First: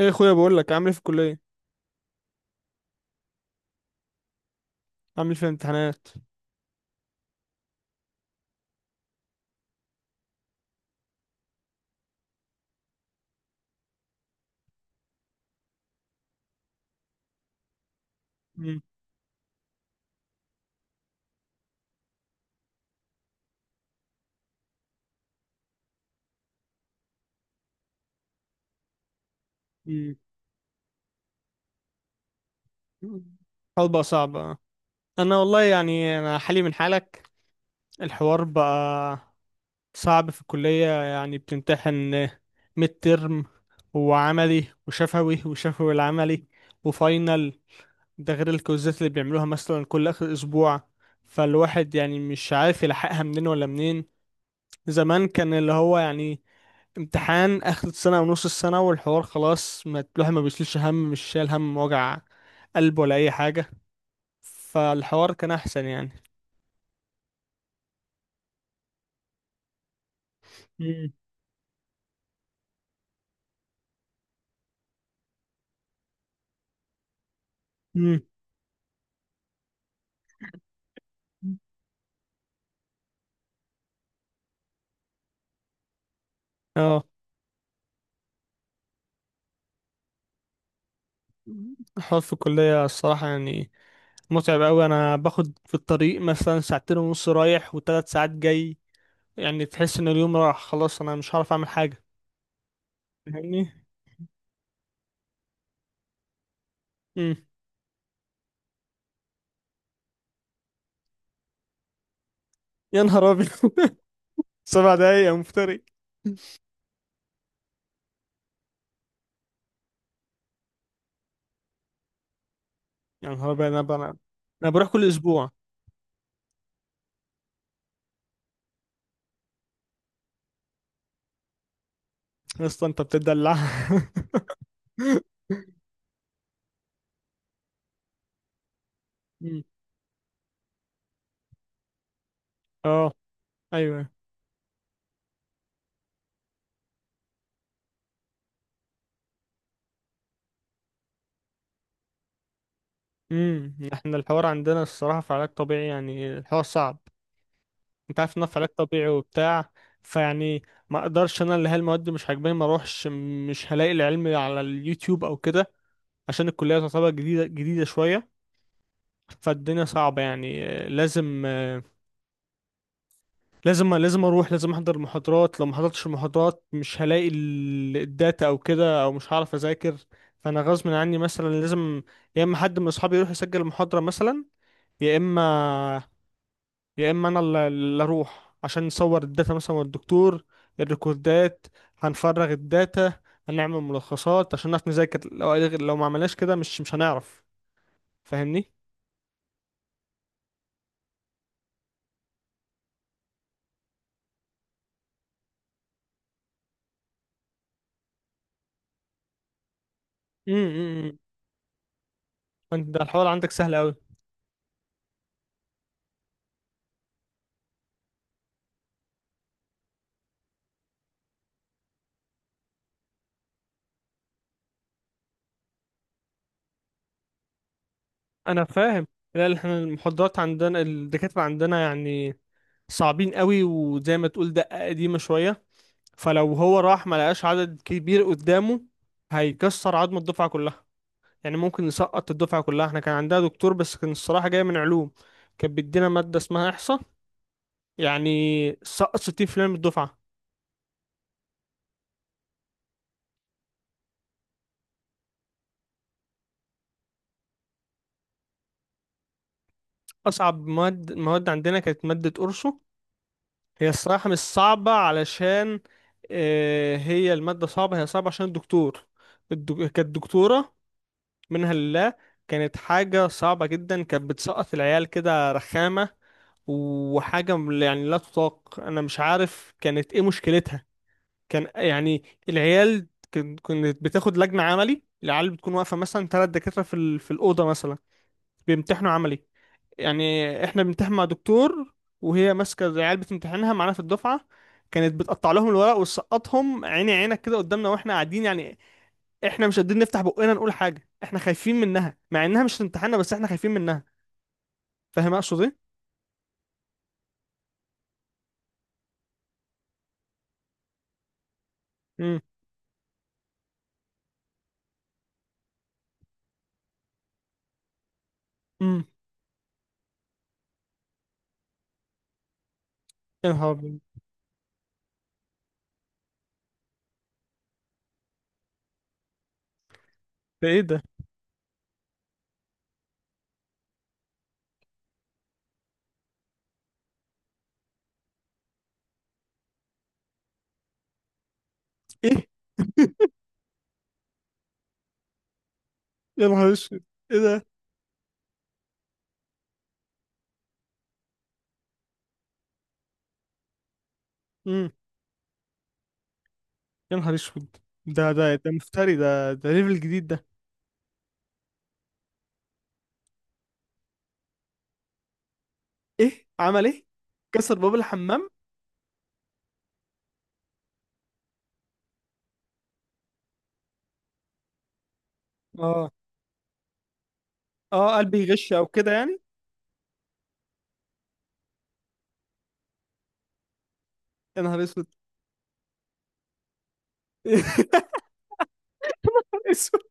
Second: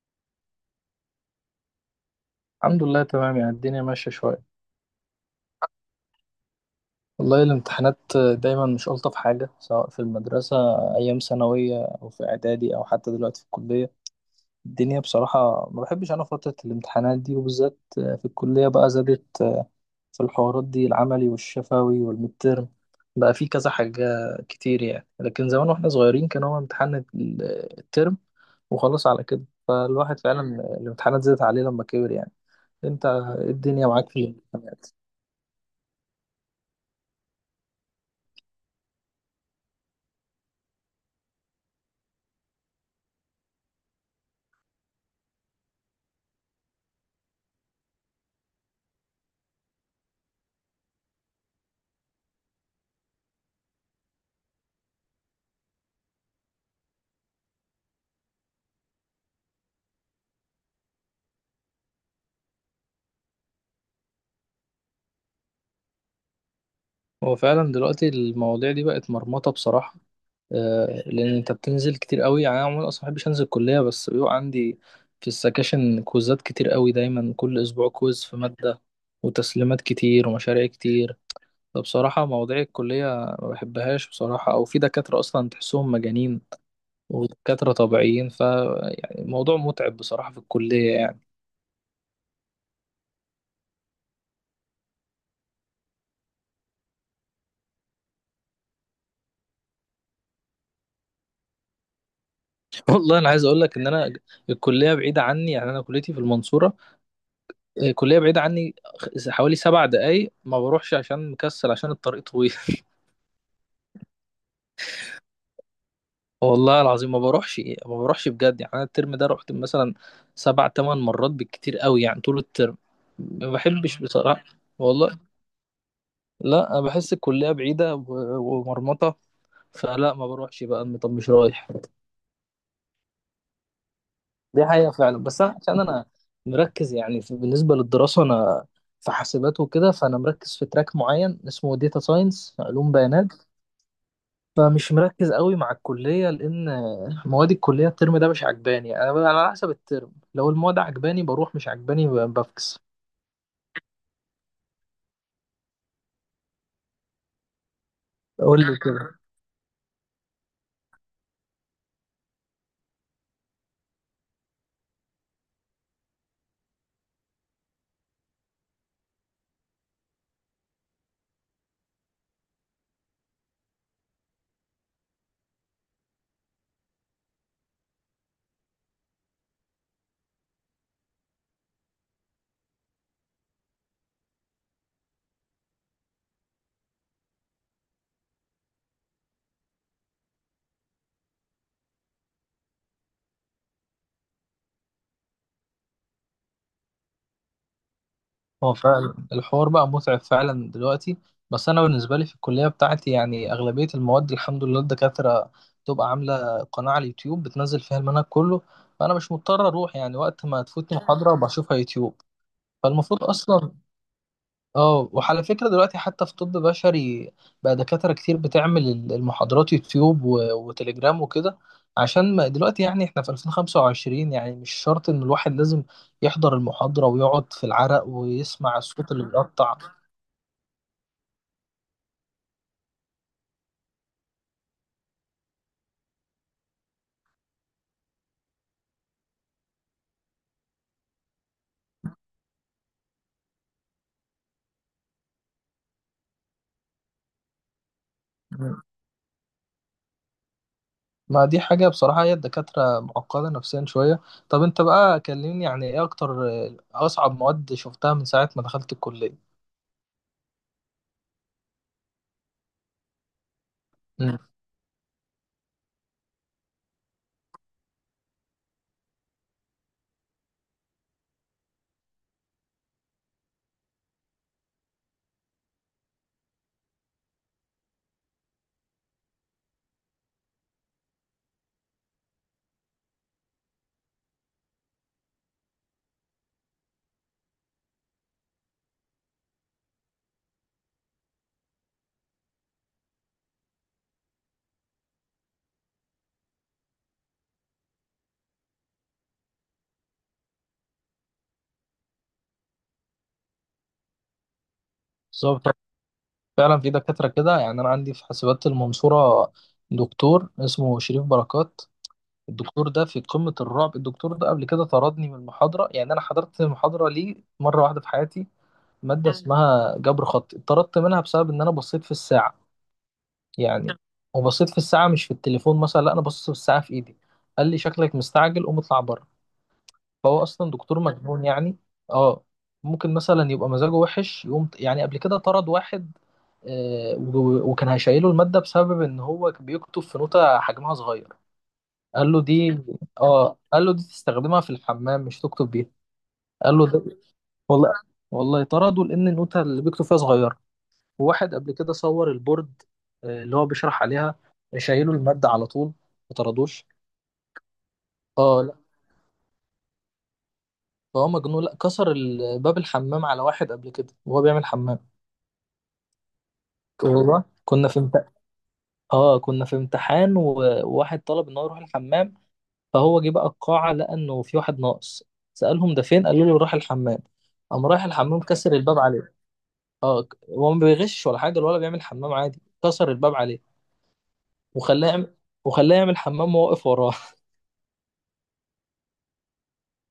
ايه يا اخويا، بقول لك عامل ايه في الكليه؟ الحمد لله، تمام. يعني الدنيا ماشية شوية. عامل ايه في الامتحانات؟ والله الامتحانات دايما مش ألطف حاجة، سواء في المدرسة أيام ثانوية أو في إعدادي أو حتى دلوقتي في الكلية. الدنيا بصراحة ما بحبش أنا فترة الامتحانات دي، وبالذات في الكلية مم. بقى زادت في الحوارات دي، العملي والشفوي والمترم، بقى في كذا حاجة كتير يعني. لكن زمان واحنا صغيرين كان هو امتحان الترم وخلاص، على كده مم. فالواحد فعلا الامتحانات زادت عليه لما كبر يعني. انت إيه الحوار الدنيا بقى معاك في صعب آه. الامتحانات؟ انا والله يعني انا حالي من حالك. الحوار بقى صعب في الكليه، يعني بتمتحن ميد ترم وعملي وشفوي وشفوي العملي وفاينل، ده غير الكوزات اللي بيعملوها مثلا كل اخر اسبوع. فالواحد يعني مش عارف يلحقها منين ولا منين. زمان كان اللي هو يعني امتحان اخر السنه او نص السنه والحوار خلاص، ما الواحد ما بيشيلش هم، مش شايل هم وجع قلب ولا اي حاجه. فالحوار كان احسن يعني. هو فعلا دلوقتي المواضيع دي بقت مرمطة بصراحة. آه، مم. لأن أنت بتنزل كتير قوي يعني. أنا عموما أصلا مبحبش أنزل الكلية، بس بيبقى عندي في السكاشن كويزات كتير قوي، دايما كل أسبوع مم. كويز في مادة وتسليمات كتير ومشاريع كتير. فبصراحة مواضيع الكلية ما بحبهاش بصراحة، أو في دكاترة أصلا تحسهم مجانين اه. ودكاترة طبيعيين. ف يعني الموضوع متعب بصراحة في الكلية يعني. الحوار في الكليه الصراحه يعني متعب قوي. انا باخد في الطريق مثلا ساعتين ونص رايح وثلاث ساعات جاي. يعني تحس ان اليوم راح خلاص، انا مش هعرف اعمل حاجه. والله أنا عايز أقول فاهمني؟ لك إن أنا الكلية بعيدة عني يعني، أنا كليتي في المنصورة. امم. آه، كلية بعيدة عني، حوالي 7 دقايق، ما بروحش عشان مكسل، عشان الطريق طويل. يا نهار ابيض! 7 دقايق يا مفتري! والله العظيم ما بروحش، ما بروحش بجد يعني. انا الترم ده رحت مثلا 7 8 مرات بالكتير قوي يعني طول الترم، يا نهار ما ابيض، انا بحبش بقى بصراحة. انا بروح كل والله اسبوع. لا، انا بحس الكلية بعيدة ومرمطة، فلا ما بروحش بقى، طب مش رايح. يا اسطى انت بتدلع! دي حقيقة فعلا. مم. بس أنا عشان أنا مركز يعني بالنسبة للدراسة، أنا في حاسبات وكده، فأنا مركز في تراك معين اسمه داتا ساينس، علوم اه. بيانات. ايوه. فمش مركز قوي مع الكلية، لأن مواد الكلية الترم ده مش عجباني. أنا على حسب الترم، لو المواد عجباني بروح، مش عجباني بفكس. امم، احنا الحوار عندنا الصراحه في علاج طبيعي، يعني الحوار صعب. انت عارف ان أنا في قول علاج لي طبيعي كده. وبتاع. فيعني ما اقدرش، انا اللي هي المواد مش عاجباني ما اروحش، مش هلاقي العلم على اليوتيوب او كده، عشان الكليه تعتبر جديده جديده شويه. فالدنيا صعبه يعني آه، لازم لازم لازم اروح، لازم احضر المحاضرات. لو ما حضرتش المحاضرات مش هلاقي الداتا او كده، او مش هعرف اذاكر. فانا غصب عني مثلا لازم يا اما حد من اصحابي يروح يسجل المحاضرة مثلا، يا اما يا اما انا اللي اروح عشان نصور الداتا مثلا والدكتور الريكوردات، هنفرغ الداتا، هنعمل ملخصات عشان نعرف نذاكر. لو ما عملناش كده مش هنعرف. فاهمني؟ هو فعلا الحوار بقى متعب فعلا دلوقتي، بس أنا بالنسبة لي في الكلية بتاعتي يعني أغلبية المواد الحمد لله الدكاترة بتبقى عاملة قناة على اليوتيوب بتنزل فيها المنهج كله. فأنا مش مضطر أروح يعني، وقت ما تفوتني امم. محاضرة بشوفها يوتيوب. انت ده فالمفروض الحوار عندك أصلا، سهل قوي. اه وعلى فكرة دلوقتي حتى في طب بشري بقى دكاترة كتير بتعمل المحاضرات يوتيوب وتليجرام وكده، عشان ما دلوقتي يعني احنا في 2025 يعني مش شرط ان الواحد لازم يحضر المحاضرة ويقعد في العرق انا ويسمع فاهم. الصوت اللي لا لا، بيقطع. احنا المحاضرات عندنا الدكاترة عندنا يعني صعبين قوي، وزي ما تقول دقة قديمة شوية. فلو هو راح ما لقاش عدد كبير قدامه هيكسر عظمة الدفعة كلها، يعني ممكن يسقط الدفعة كلها. احنا كان عندنا دكتور بس كان الصراحة جاي من علوم، كان بيدينا مادة اسمها إحصاء، يعني مم. سقط 60% من الدفعة. ما دي حاجة بصراحة، هي الدكاترة معقدة نفسيا شوية. طب انت بقى كلمني يعني، ايه اكتر، آه، اصعب مواد شفتها من ساعة ما دخلت الكلية؟ أصعب مواد عندنا كانت مادة أرسو. هي الصراحة مش مم. صعبة، علشان آه، هي المادة صعبة، هي صعبة عشان الدكتور. كانت دكتورة منها لله. كانت حاجة صعبة جدا، كانت بتسقط العيال كده رخامة، وحاجة يعني لا تطاق. أنا مش عارف كانت إيه مشكلتها. كان يعني العيال كانت بتاخد لجنة عملي، العيال بتكون واقفة مثلا 3 دكاترة في في الأوضة مثلا بيمتحنوا عملي. يعني إحنا بنمتحن مع دكتور، وهي ماسكة العيال بتمتحنها معانا في الدفعة. كانت بتقطع لهم الورق وتسقطهم عيني عينك كده قدامنا واحنا قاعدين يعني. احنا مش قادرين نفتح بقنا نقول حاجه، احنا خايفين منها، مع انها مش تمتحنا بس احنا خايفين منها. فاهم اقصد بالظبط. ايه؟ فعلا في دكاترة كده يعني. أنا عندي في حاسبات المنصورة دكتور اسمه شريف بركات، امم. الدكتور ده في قمة الرعب. الدكتور ده قبل كده طردني من المحاضرة يعني، أنا حضرت محاضرة ليه مرة واحدة في حياتي، امم. مادة اسمها جبر خطي، اتطردت منها بسبب إن أنا بصيت في الساعة يا نهار يعني، أبيض. وبصيت في الساعة مش في التليفون مثلا، لا أنا بصيت في الساعة في إيدي. قال لي شكلك مستعجل، قوم اطلع بره. فهو ده أصلا ايه دكتور ده؟ مجنون يعني، أه. ممكن مثلا يبقى مزاجه وحش، يقوم يعني قبل كده طرد واحد، آه، وكان هيشيله المادة بسبب إن هو كان بيكتب في نوتة حجمها صغير. قال له ايه؟ دي آه، قال له دي تستخدمها في الحمام مش تكتب بيها. يا نهار قال له اسود! ده، ايه ده؟ والله والله طردوا لأن النوتة اللي بيكتب فيها صغيرة. وواحد قبل كده صور البورد، آه، اللي هو بيشرح عليها، امم. شايله المادة على طول، ما طردوش. يا نهار اسود! ده ده اه ده لا، مفتري، ده ليفل جديد ده. فهو مجنون. لا، كسر باب الحمام على واحد قبل كده وهو بيعمل حمام. ايه عمل ايه؟ والله كسر كنا باب في امتحان، الحمام؟ اه كنا في امتحان وواحد طلب ان هو يروح الحمام، فهو جه بقى القاعة لقى إنه في واحد ناقص. سألهم ده اه. فين، قالوا له راح الحمام، قام رايح اه قلبي الحمام يغش كسر او الباب كده عليه. يعني. اه، هو ما بيغش ولا حاجة ولا بيعمل حمام عادي، كسر الباب عليه. يا نهار اسود! وخلاه يعمل وخلاه يعمل حمام وهو واقف وراه. يا نهار اسود!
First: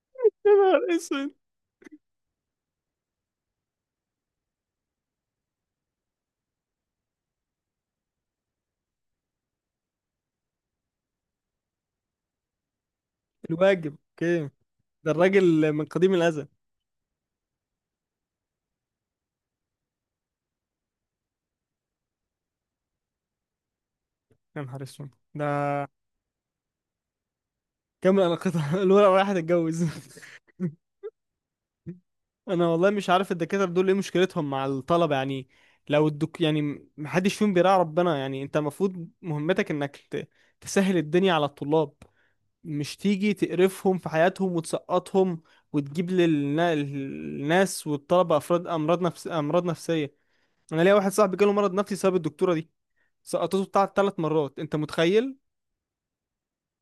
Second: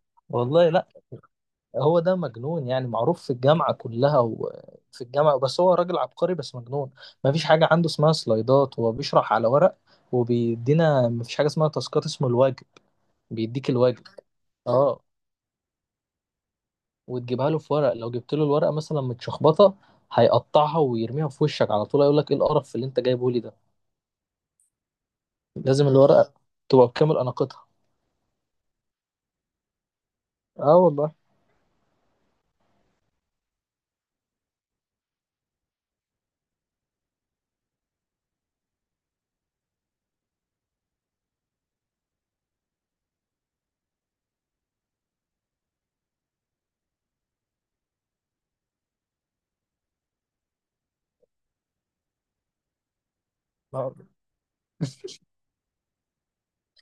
يا والله نهار لا. اسود! هو ده مجنون يعني، معروف في الجامعة كلها وفي الجامعة، بس هو راجل عبقري بس مجنون. مفيش حاجة عنده اسمها سلايدات، هو بيشرح على ورق، وبيدينا مفيش حاجة اسمها تاسكات، اسمه الواجب، بيديك الواجب الواجب. اوكي. اه. ده الراجل من قديم الازل. وتجيبها له في ورق، لو جبت له الورقه مثلا متشخبطه هيقطعها ويرميها في وشك على طول، هيقول لك ايه القرف اللي انت جايبه لي ده؟ يا نهار اسود ده. لازم الورقه تبقى بكامل اناقتها. كمل، انا قطع الورقه رايحه تتجوز. اه والله. انا والله مش عارف الدكاتره دول ايه مشكلتهم مع الطلبه يعني. لو الدك يعني محدش فيهم بيراعي ربنا. يعني انت المفروض مهمتك انك تسهل الدنيا على الطلاب، مش تيجي تقرفهم في حياتهم وتسقطهم، وتجيب للناس والطلبه افراد امراض نفسيه. انا ليا واحد صاحبي جاله مرض نفسي بسبب الدكتوره دي، سقطته بتاع آه. 3 مرات، انت متخيل؟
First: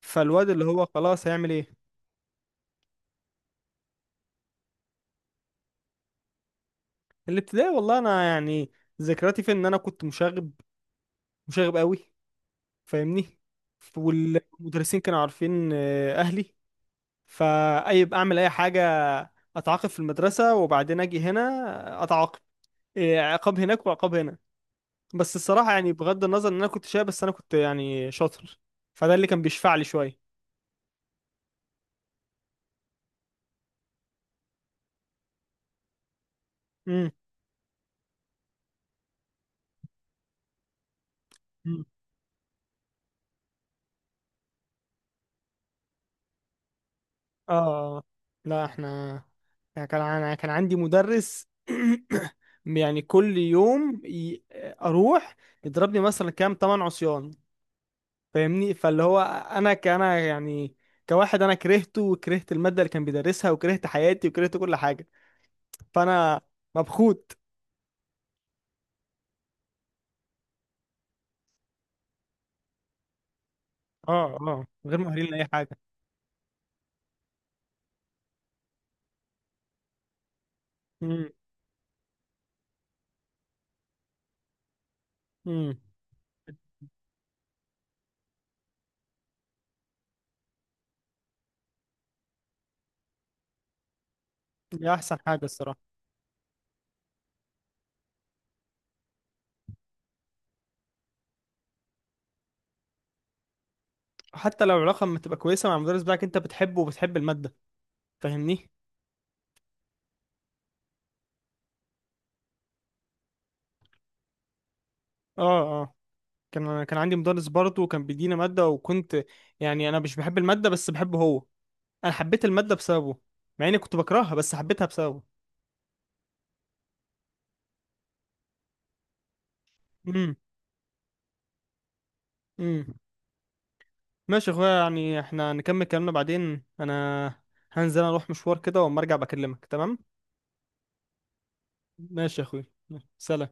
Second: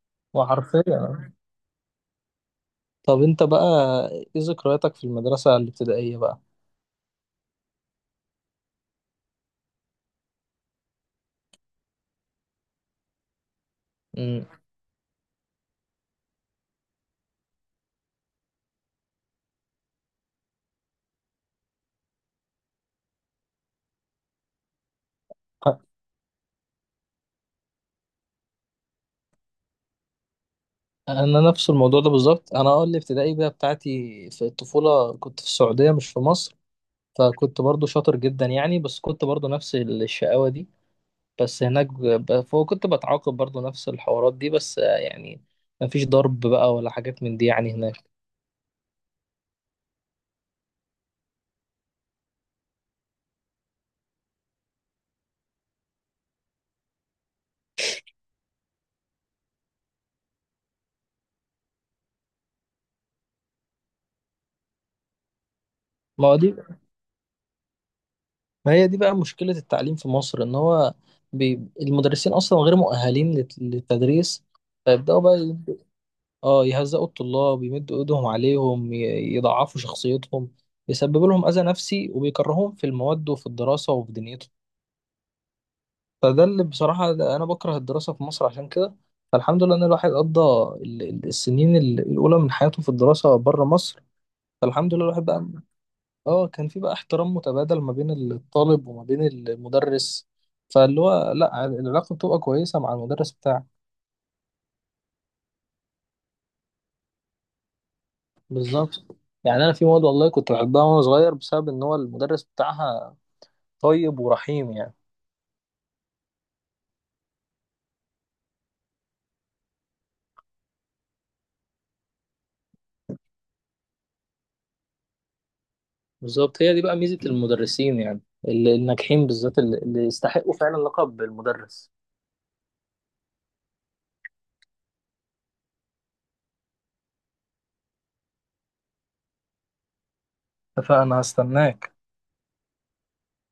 فالواد اللي وحرفيا هو خلاص آه. هيعمل ايه؟ طب انت بقى، ايه ذكرياتك في المدرسه الابتدائيه بقى؟ الابتدائي والله انا يعني ذكرياتي في ان انا كنت مشاغب، مشاغب قوي. فاهمني؟ امم. والمدرسين كانوا عارفين آه، اهلي. فاي يبقى اعمل اي حاجه اتعاقب في المدرسه، وبعدين اجي هنا اتعاقب آه، عقاب هناك وعقاب هنا. بس الصراحه يعني بغض النظر ان انا كنت شايب بس انا كنت يعني شاطر، فده اللي كان بيشفع لي شويه. انا نفس الموضوع ده بالظبط. انا اه الابتدائي بقى بتاعتي في الطفوله كنت في السعوديه مش في مصر، امم. فكنت برضو شاطر جدا يعني، بس كنت برضو نفس الشقاوه دي. بس أمم. هناك فهو كنت بتعاقب برضو نفس الحوارات دي، بس آه، يعني مفيش ضرب بقى ولا حاجات من دي يعني اه. هناك. لا، احنا يعني انا كان عندي مدرس، يعني كل يوم اروح يضربني مثلا كام 8 عصيان. فاهمني؟ فاللي هو انا كأنا يعني كواحد انا كرهته، وكرهت المادة اللي كان بيدرسها، وكرهت حياتي، وكرهت كل حاجة. ما هو فانا دي مبخوت. ما هي دي بقى مشكلة التعليم في مصر، ان هو المدرسين اصلا غير مؤهلين اه. للتدريس، اه غير فيبدأوا مؤهلين بقى لأي حاجة. يهزقوا الطلاب، يمدوا ايدهم عليهم، يضعفوا شخصيتهم، يسببوا امم. لهم اذى نفسي وبيكرههم في المواد وفي الدراسة وفي دنيتهم. امم. فده اللي بصراحة أنا بكره الدراسة في مصر عشان كده. فالحمد لله إن الواحد قضى السنين الأولى من حياته في الدراسة بره مصر، دي فالحمد لله احسن الواحد حاجة بقى. الصراحة. آه، كان في بقى احترام متبادل ما بين الطالب وما بين المدرس، فاللي هو لأ، العلاقة بتبقى كويسة مع المدرس بتاعك. حتى لو العلاقة ما تبقى كويسة مع المدرس بتاعك انت بتحبه وبتحب المادة. فاهمني؟ بالظبط. يعني أنا في مواد والله كنت بحبها وأنا صغير بسبب إن هو المدرس بتاعها طيب ورحيم يعني. اه. اه كان عندي مدرس برضه كان بيدينا مادة، وكنت يعني انا مش بحب المادة بس بحبه هو. انا حبيت المادة بسببه، مع اني كنت بكرهها بس حبيتها بسببه. بالظبط. هي دي بقى ميزة المدرسين يعني الناجحين، بالذات اللي يستحقوا فعلا لقب المدرس. امم. ماشي يا اخويا، يعني احنا نكمل كلامنا بعدين. انا هنزل اروح مشوار كده واما ارجع بكلمك، تمام؟ اتفقنا، هستناك. ماشي يا اخويا. سلام.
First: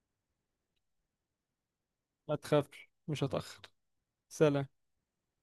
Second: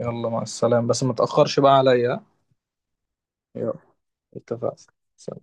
يلا، مع السلامة، بس ما تأخرش بقى عليا. ما تخافش، مش هتأخر. يلا. سلام. اتفقنا.